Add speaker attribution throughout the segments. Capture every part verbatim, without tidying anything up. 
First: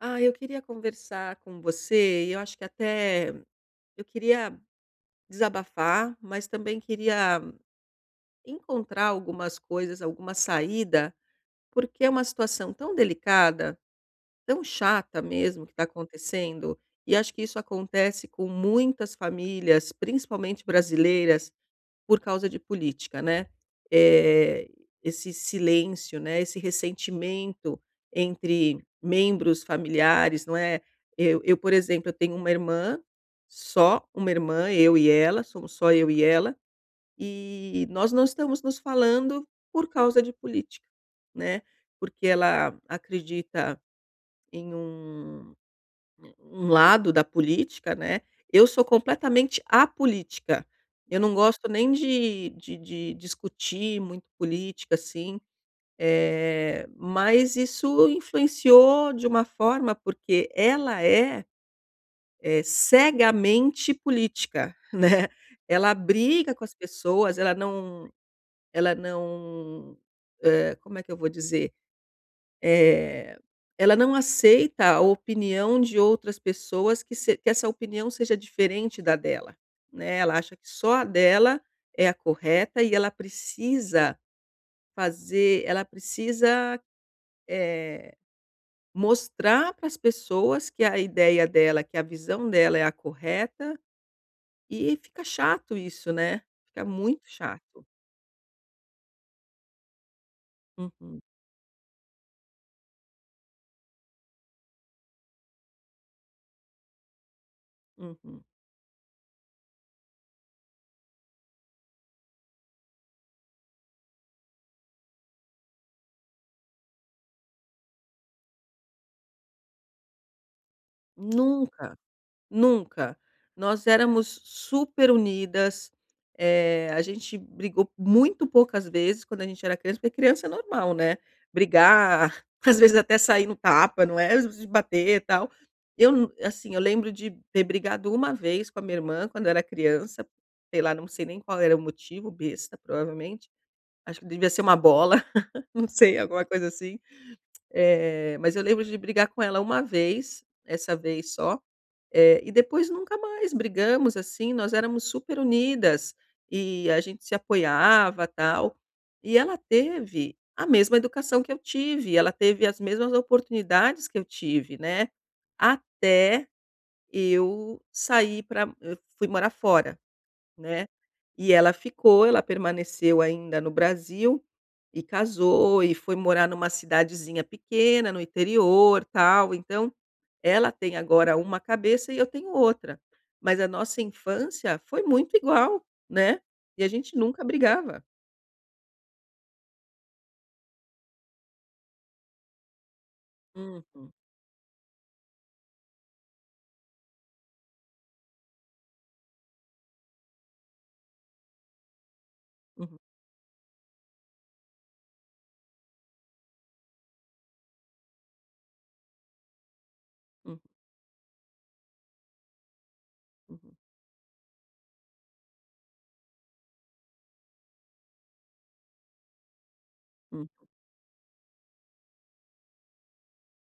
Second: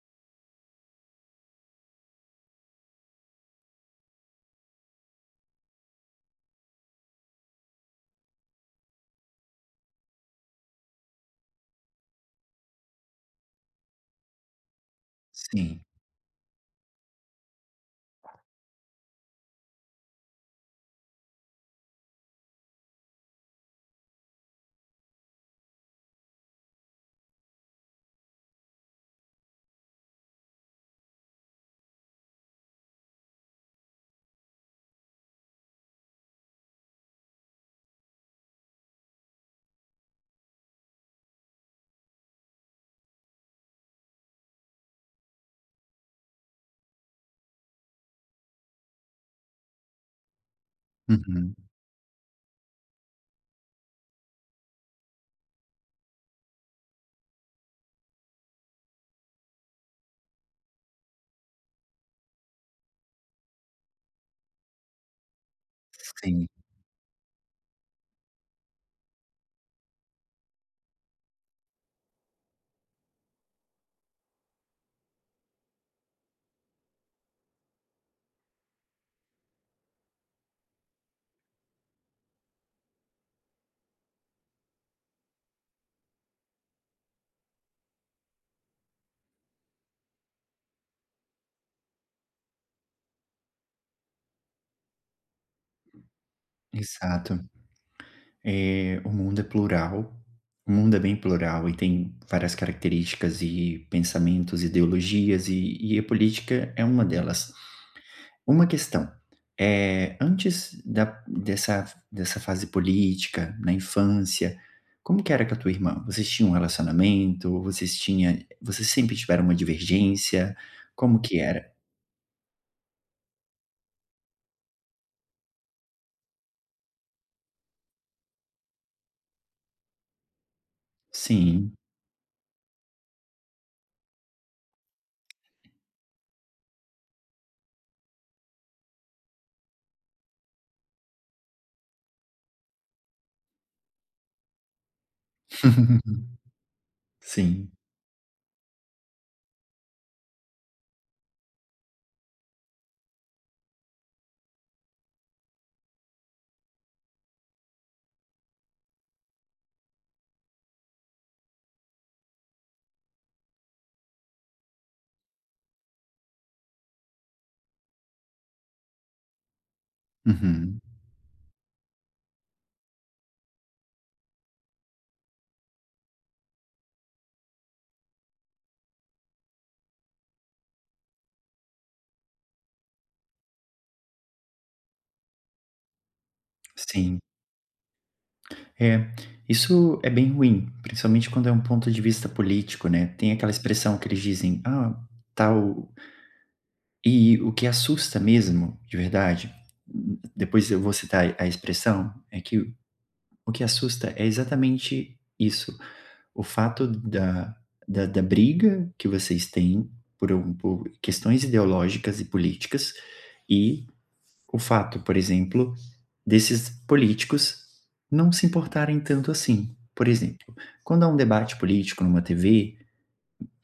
Speaker 1: Ah, eu queria conversar com você, e eu acho que até eu queria desabafar, mas também queria encontrar algumas coisas, alguma saída, porque é uma situação tão delicada, tão chata mesmo que está
Speaker 2: Sim,
Speaker 1: acontecendo, e acho que isso acontece com muitas famílias, principalmente brasileiras, por causa de política, né. Eh, Esse silêncio, né, esse ressentimento entre membros familiares, não é. Eu eu, por exemplo, eu tenho uma irmã, só uma irmã, eu e ela, somos só eu e ela, e nós não estamos nos falando por causa de política, né, porque ela acredita em um um lado da política, né, eu sou completamente apolítica. Eu não
Speaker 2: uhum,
Speaker 1: gosto nem de de de discutir muito política, assim, eh, mas isso influenciou de uma forma, porque ela é, eh, cegamente política, né. Ela
Speaker 2: sim,
Speaker 1: briga com as pessoas, ela não ela não, eh, como é que eu vou dizer? Eh, Ela não aceita a opinião de outras pessoas que se que essa opinião seja diferente da dela, né, ela acha que só a dela é a correta e ela precisa fazer ela precisa, eh, mostrar para as pessoas que a ideia dela, que a visão dela é a correta, e fica chato isso, né, fica muito
Speaker 2: exato.
Speaker 1: chato.
Speaker 2: Eh, o mundo é plural, o mundo é bem
Speaker 1: Uhum,
Speaker 2: plural e tem várias características e pensamentos, ideologias e e a política é uma delas.
Speaker 1: uhum.
Speaker 2: Uma questão, é antes da dessa dessa fase política, na infância, como que era com a tua irmã? Vocês tinham um relacionamento? Vocês tinham vocês sempre tiveram uma divergência? Como que era?
Speaker 1: Nunca. Nunca. Nós éramos super unidas, eh, a gente brigou muito poucas vezes quando a gente era criança, porque criança é normal, né,
Speaker 2: Sim.
Speaker 1: brigar, às vezes até sair no tapa, não é, de bater e tal. Eu nu assim, eu lembro de ter brigado uma vez com a minha irmã quando eu era criança, sei lá, não sei nem qual era o motivo, besta provavelmente, acho que devia ser uma bola, não sei, alguma coisa assim.
Speaker 2: Sim.
Speaker 1: Eh, mas eu lembro de brigar com ela uma vez, essa vez só. Eh, e depois nunca mais brigamos, assim, nós éramos super unidas e a gente se apoiava, tal. E ela teve a mesma educação que eu tive, ela teve as mesmas oportunidades que eu tive, né, até eu sair para fui morar fora.
Speaker 2: Uhum.
Speaker 1: Né. E ela ficou, ela permaneceu ainda no Brasil, e casou e foi morar numa cidadezinha pequena no interior, tal, então, ela tem agora uma cabeça e eu tenho outra, mas a nossa infância foi muito igual, né, e a gente
Speaker 2: Sim.
Speaker 1: nunca brigava.
Speaker 2: É, isso é bem ruim, principalmente quando é um ponto de vista político, né. Tem aquela expressão que
Speaker 1: Uhum,
Speaker 2: eles dizem: "Ah, tal", e o que assusta mesmo, de verdade, depois eu vou citar a expressão, é que
Speaker 1: uhum,
Speaker 2: o que assusta é exatamente isso, o fato da da da briga que vocês têm por um
Speaker 1: uhum,
Speaker 2: por questões ideológicas e políticas,
Speaker 1: uhum,
Speaker 2: e o fato, por exemplo, desses políticos não se importarem tanto assim. Por
Speaker 1: hum,
Speaker 2: exemplo, quando há um debate político numa T V,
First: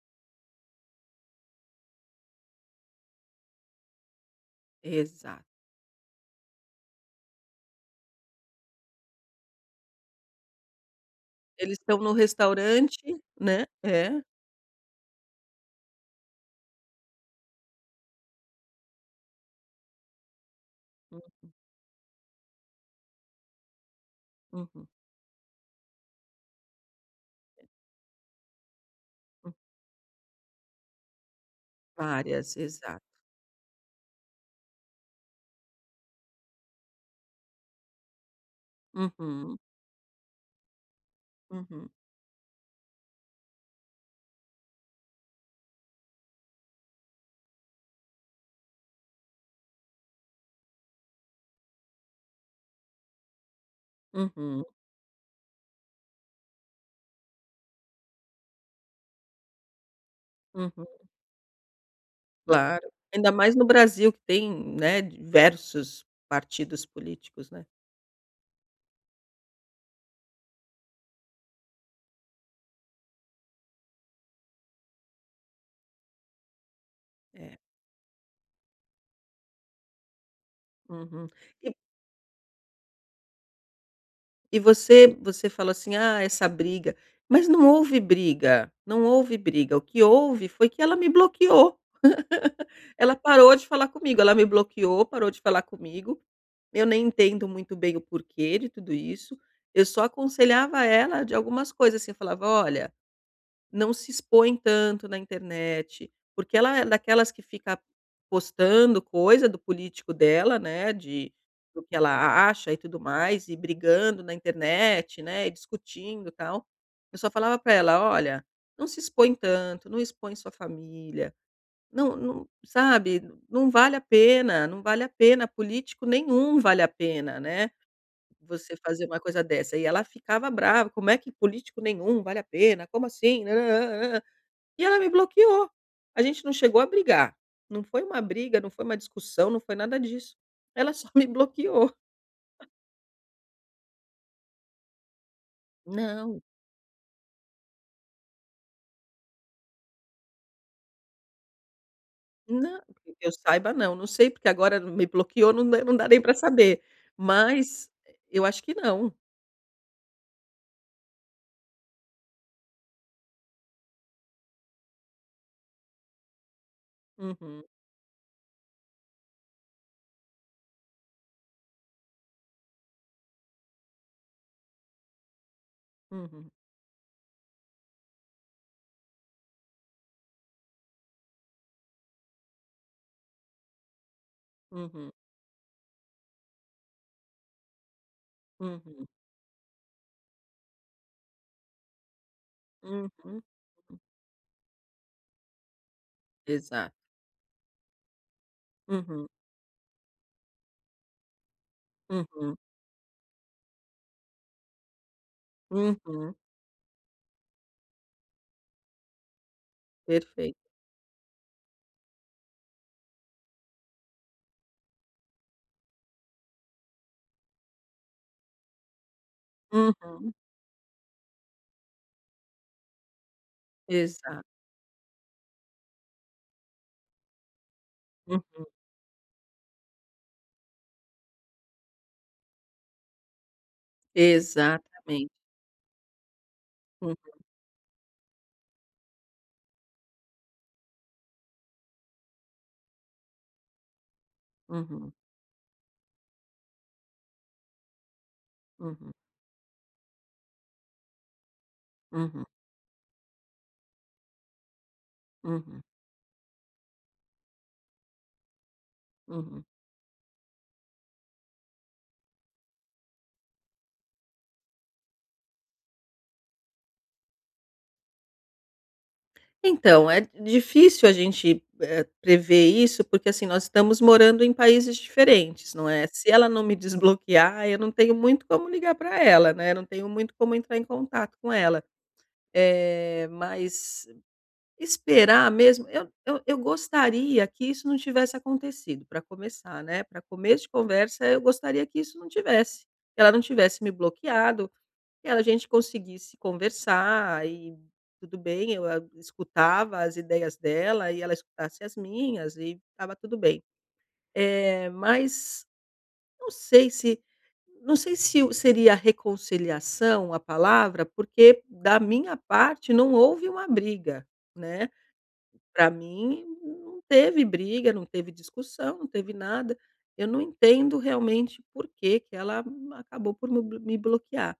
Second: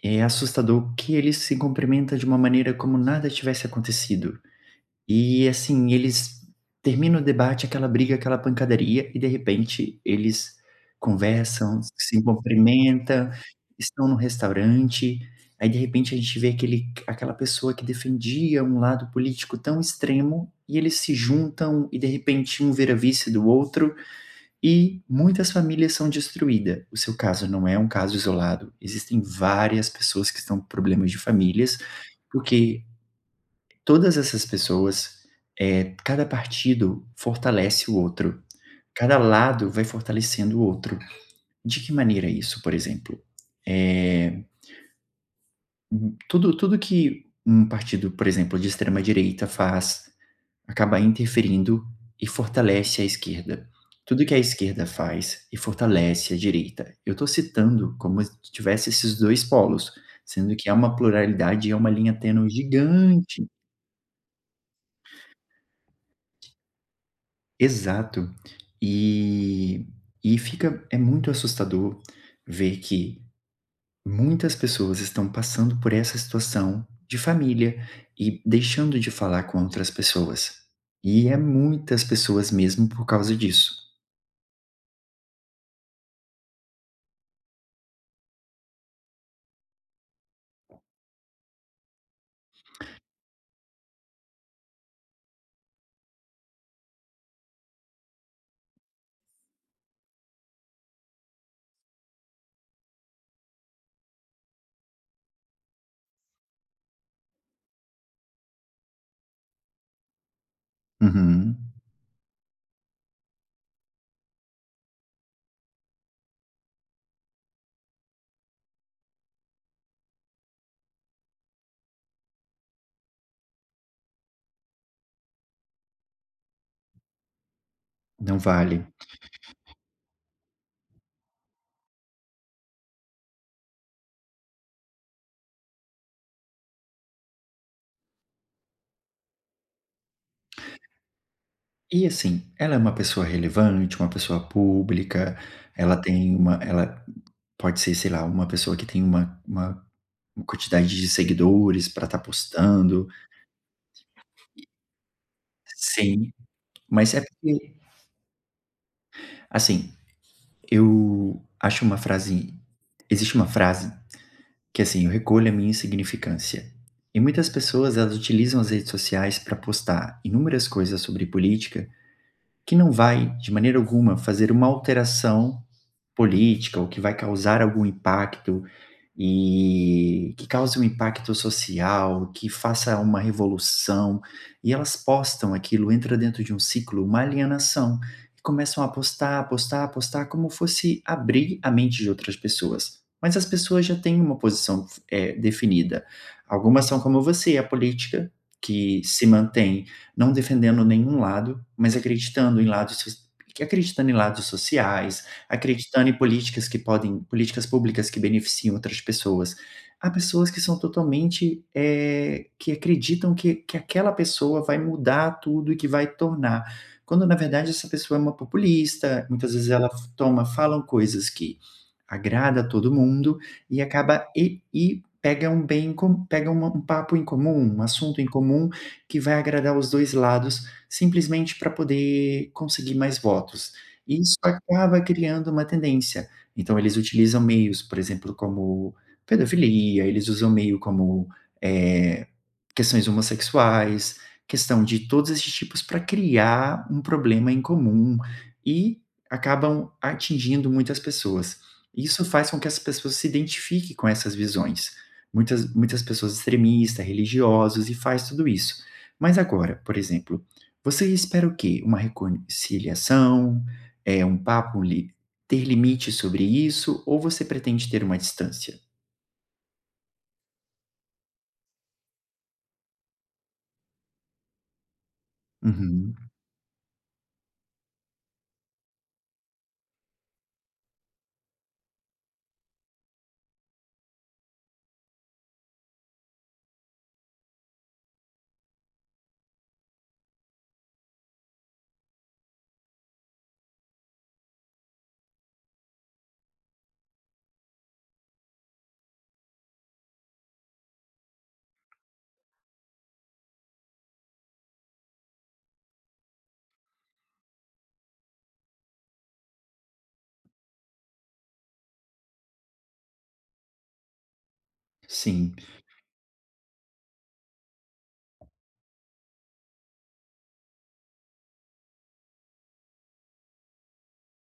Speaker 2: é assustador que ele se cumprimenta de uma maneira como nada tivesse acontecido.
Speaker 1: exato.
Speaker 2: E assim, eles terminam o debate, aquela briga, aquela pancadaria e de repente eles
Speaker 1: Eles
Speaker 2: conversam,
Speaker 1: estão no
Speaker 2: se
Speaker 1: restaurante,
Speaker 2: cumprimentam,
Speaker 1: né,
Speaker 2: estão no
Speaker 1: é,
Speaker 2: restaurante, aí de repente a gente vê aquele aquela pessoa que defendia um lado político tão extremo e eles se juntam e de repente um vira vice do outro
Speaker 1: uhum,
Speaker 2: e muitas famílias são destruídas. O seu caso não é um caso isolado, existem
Speaker 1: uhum,
Speaker 2: várias pessoas que estão com problemas de famílias,
Speaker 1: várias,
Speaker 2: porque
Speaker 1: exato.
Speaker 2: todas essas pessoas, eh, cada partido fortalece o outro, cada
Speaker 1: Uhum,
Speaker 2: lado vai fortalecendo o outro. De
Speaker 1: uhum,
Speaker 2: que maneira isso, por exemplo? Eh, hum, tudo tudo que um partido, por exemplo, de extrema direita faz, acaba interferindo e fortalece a esquerda. Tudo que a
Speaker 1: uhum,
Speaker 2: esquerda faz e fortalece a direita. Eu estou citando como se tivesse esses dois polos, sendo que há
Speaker 1: uhum.
Speaker 2: uma pluralidade e é uma linha tênue
Speaker 1: Claro, ainda
Speaker 2: gigante.
Speaker 1: mais no Brasil que tem, né, diversos partidos políticos, né.
Speaker 2: Exato. E e fica é muito assustador ver que muitas pessoas estão passando por essa situação de
Speaker 1: É,
Speaker 2: família e deixando de falar com outras pessoas. E
Speaker 1: uhum.
Speaker 2: é
Speaker 1: E
Speaker 2: muitas pessoas mesmo por causa disso.
Speaker 1: e você você falou assim: "Ah, essa briga", mas não houve briga, não houve briga, o que houve foi que ela me bloqueou, ela parou de falar comigo, ela me bloqueou, parou de falar comigo, eu nem entendo muito bem o porquê de tudo isso, eu só aconselhava ela de algumas coisas, assim, eu falava: "Olha, não se expõem tanto na internet", porque ela é daquelas que fica postando coisa do político dela, né, de
Speaker 2: Uhum.
Speaker 1: do que ela acha e tudo mais, e brigando na internet, né, e discutindo, tal. Eu só falava para ela: "Olha, não se expõe tanto, não expõe sua família, não não sabe, não vale a pena, não vale a pena, político nenhum vale a pena, né,
Speaker 2: Não
Speaker 1: você
Speaker 2: vale.
Speaker 1: fazer uma coisa dessa". E ela ficava brava: "Como é que político nenhum vale a pena? Como assim?" E ela me bloqueou. A gente não chegou a brigar. Não foi uma briga, não foi uma discussão, não foi nada disso. Ela só me bloqueou.
Speaker 2: E assim, ela é uma pessoa relevante, uma pessoa pública, ela tem
Speaker 1: Não.
Speaker 2: uma ela pode ser, sei lá, uma pessoa que tem uma uma quantidade de seguidores para estar
Speaker 1: Não,
Speaker 2: postando.
Speaker 1: que eu saiba não, não sei porque agora me bloqueou, não dá não dá nem para
Speaker 2: Sim.
Speaker 1: saber,
Speaker 2: Mas é porque,
Speaker 1: mas eu acho que não.
Speaker 2: assim, eu acho uma frase existe uma frase que, assim: "Eu recolho a minha insignificância". E muitas
Speaker 1: Uhum,
Speaker 2: pessoas, elas utilizam as redes sociais para postar inúmeras coisas sobre política que não vai, de maneira alguma, fazer uma alteração
Speaker 1: uhum,
Speaker 2: política ou que vai causar algum impacto e que cause um impacto social, que faça uma revolução, e elas
Speaker 1: uhum,
Speaker 2: postam aquilo, entra dentro de um ciclo, uma alienação, e começam a
Speaker 1: uhum,
Speaker 2: postar, postar, postar, como fosse abrir a mente de outras pessoas.
Speaker 1: uhum,
Speaker 2: Mas
Speaker 1: uhum.
Speaker 2: as pessoas já têm uma posição, eh, definida. Algumas
Speaker 1: Exato.
Speaker 2: são como você, a política, que se
Speaker 1: Uhum,
Speaker 2: mantém não defendendo nenhum lado, mas
Speaker 1: uhum,
Speaker 2: acreditando em lados soc acreditando em lados sociais, acreditando em
Speaker 1: uhum,
Speaker 2: políticas que podem políticas públicas que beneficiam outras pessoas. Há pessoas que
Speaker 1: perfeito.
Speaker 2: são totalmente, eh, que acreditam que que aquela pessoa vai mudar tudo e que vai tornar, quando na verdade essa pessoa é uma populista, muitas vezes ela f
Speaker 1: Uhum,
Speaker 2: toma falam coisas que agrada a todo mundo e acaba
Speaker 1: exato.
Speaker 2: e e pega um bem em com pega uma um papo em comum, um assunto em
Speaker 1: Hum,
Speaker 2: comum que vai agradar os dois lados, simplesmente para poder conseguir mais votos. E isso acaba
Speaker 1: exatamente.
Speaker 2: criando uma tendência. Então eles
Speaker 1: Uhum,
Speaker 2: utilizam meios, por exemplo, como pedofilia, eles usam meio como, eh, questões homossexuais, questão de
Speaker 1: uhum,
Speaker 2: todos esses tipos para criar um problema em comum e
Speaker 1: uhum,
Speaker 2: acabam atingindo muitas pessoas. Isso
Speaker 1: uhum,
Speaker 2: faz com que as pessoas se identifiquem com essas visões. Muitas
Speaker 1: uhum,
Speaker 2: muitas pessoas extremistas, religiosos e faz tudo isso. Mas
Speaker 1: uhum.
Speaker 2: agora, por exemplo, você espera o quê? Uma reconciliação, é um papo li ter limites sobre isso ou você pretende ter uma distância?
Speaker 1: Então, é difícil a gente, eh, prever isso, porque, assim, nós estamos morando em países diferentes, não é?
Speaker 2: Uhum.
Speaker 1: Se ela não me desbloquear, eu não tenho muito como ligar para ela, né, eu não tenho muito como entrar em contato com ela. Eh, mas esperar mesmo eu eu eu gostaria que isso não tivesse acontecido. Para começar, né, para começo de conversa, eu gostaria que isso não tivesse, que ela não tivesse me bloqueado e a gente conseguisse conversar e tudo bem, eu a escutava as ideias dela e ela escutasse as minhas e estava tudo bem. Eh, mas não sei se não sei se o seria reconciliação a palavra, porque da minha parte não houve uma briga, né.
Speaker 2: Sim,
Speaker 1: Para mim não teve briga, não teve discussão, não teve nada. Eu não entendo realmente por que que ela acabou por me blo me bloquear.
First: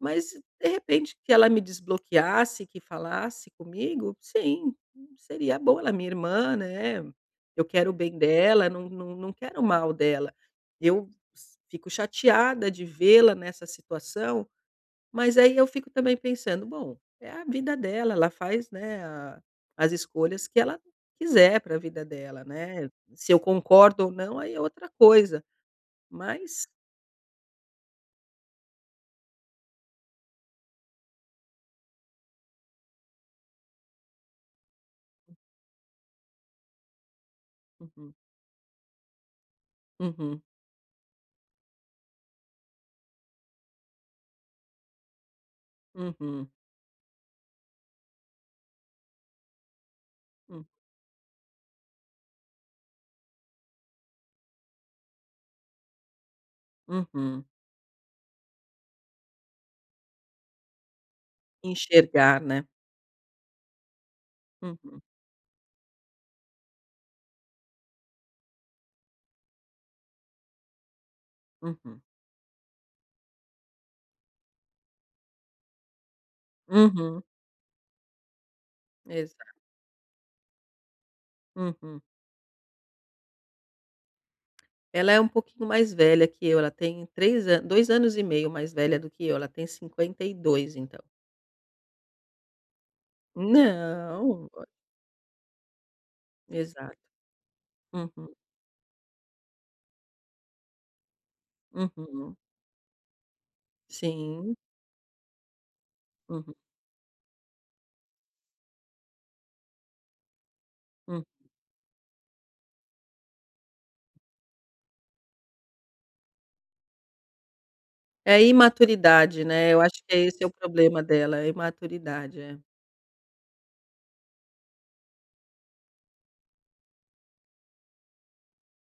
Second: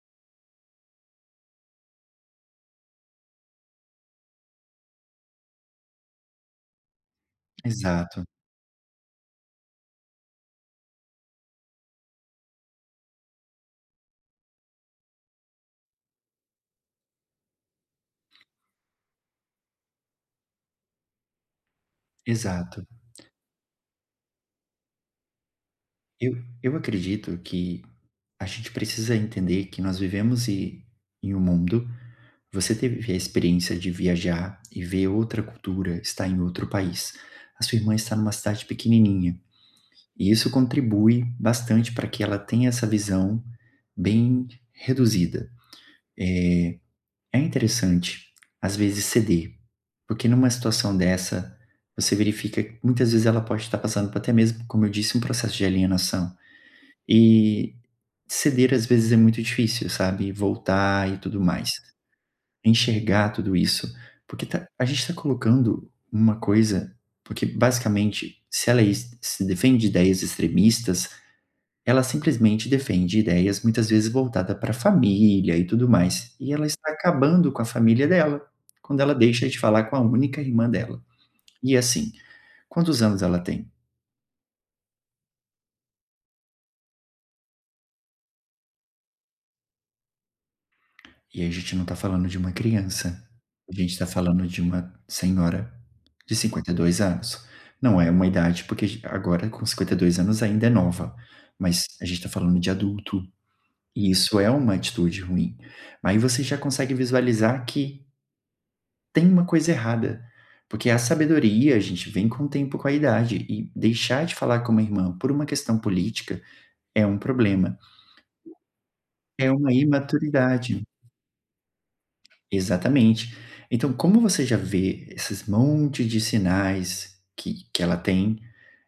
Speaker 1: Mas de repente que ela me desbloqueasse, que falasse comigo, sim, seria bom, ela é minha irmã, né, eu quero o bem
Speaker 2: exato,
Speaker 1: dela, não não não quero o mal dela. Eu s fico chateada de vê-la nessa situação, mas aí eu fico também pensando: "Bom, é a vida dela, ela faz, né, a as escolhas que ela quiser para a vida dela,
Speaker 2: exato.
Speaker 1: né, se eu concordo ou não, aí é outra coisa".
Speaker 2: Eu
Speaker 1: Mas
Speaker 2: eu acredito que a gente precisa entender que nós vivemos e em um mundo, você teve a experiência de viajar e ver outra cultura, estar em outro país. A sua irmã
Speaker 1: uhum,
Speaker 2: está numa cidade pequenininha, e
Speaker 1: uhum,
Speaker 2: isso contribui bastante para que ela tenha essa visão bem reduzida.
Speaker 1: uhum,
Speaker 2: Eh, É interessante, às vezes, ceder, porque numa
Speaker 1: hum,
Speaker 2: situação dessa, você verifica que muitas vezes ela pode estar passando por até mesmo, como eu disse, um processo de alienação.
Speaker 1: uhum.
Speaker 2: E ceder às vezes é muito difícil, sabe? Voltar e tudo mais.
Speaker 1: Enxergar, né.
Speaker 2: Enxergar tudo isso. Porque tá- a gente
Speaker 1: Uhum,
Speaker 2: está colocando uma coisa. Porque basicamente, se ela is- se defende de ideias extremistas,
Speaker 1: uhum,
Speaker 2: ela simplesmente defende ideias muitas vezes voltada para a família e tudo mais, e ela está
Speaker 1: uhum,
Speaker 2: acabando com a família dela, quando ela
Speaker 1: exa
Speaker 2: deixa de falar com a única irmã dela. E
Speaker 1: uhum.
Speaker 2: assim, quantos anos ela tem?
Speaker 1: Ela é um pouquinho mais velha que eu, ela tem três anos, dois anos e meio mais velha do que eu, ela tem cinquenta e dois, então.
Speaker 2: E a gente não está falando de uma criança, a gente está falando
Speaker 1: Não,
Speaker 2: de uma senhora de
Speaker 1: exato.
Speaker 2: cinquenta e dois anos. Não é uma
Speaker 1: Uhum,
Speaker 2: idade, porque agora com cinquenta e dois anos ainda é nova, mas a gente está
Speaker 1: uhum.
Speaker 2: falando de adulto, e isso é
Speaker 1: Sim,
Speaker 2: uma atitude ruim. Aí você
Speaker 1: uhum,
Speaker 2: já consegue visualizar que tem uma coisa errada, porque a
Speaker 1: hum.
Speaker 2: sabedoria, a gente vem com o tempo, com a idade, e deixar de falar com uma irmã por uma questão política é um problema,
Speaker 1: É imaturidade,
Speaker 2: é uma
Speaker 1: né, eu acho que esse é o
Speaker 2: imaturidade.
Speaker 1: problema dela, é imaturidade, é.
Speaker 2: Exatamente. Então, como você já vê esses monte de sinais que que ela tem,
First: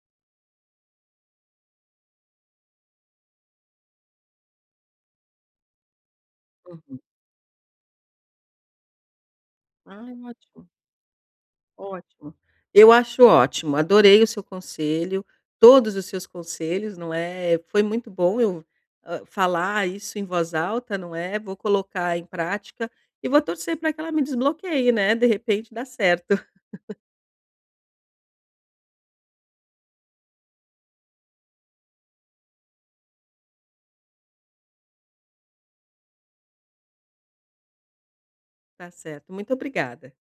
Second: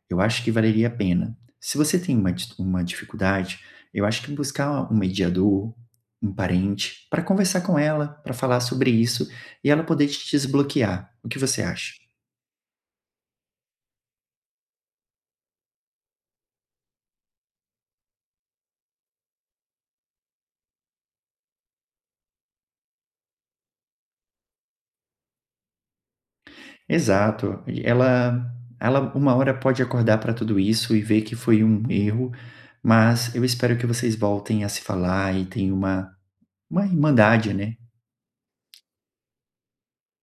Speaker 2: eu acho que valeria a pena. Se você tem uma dis uma dificuldade, eu acho que buscar um mediador, um
Speaker 1: Uhum.
Speaker 2: parente, para conversar com ela, para falar sobre isso e ela poder
Speaker 1: Ai,
Speaker 2: te
Speaker 1: ótimo.
Speaker 2: desbloquear. O que você acha?
Speaker 1: Ótimo. Eu acho ótimo, adorei o seu conselho, todos os seus conselhos, não é, foi muito bom eu, hã, falar isso em voz alta, não é, vou colocar em prática e vou torcer para que ela me desbloqueie, né, de repente dá certo.
Speaker 2: Exato. Ela ela uma hora pode acordar para tudo isso e ver que foi um erro, mas eu espero que vocês voltem a se falar e tenham uma uma irmandade, né.
Speaker 1: Tá certo, muito obrigada.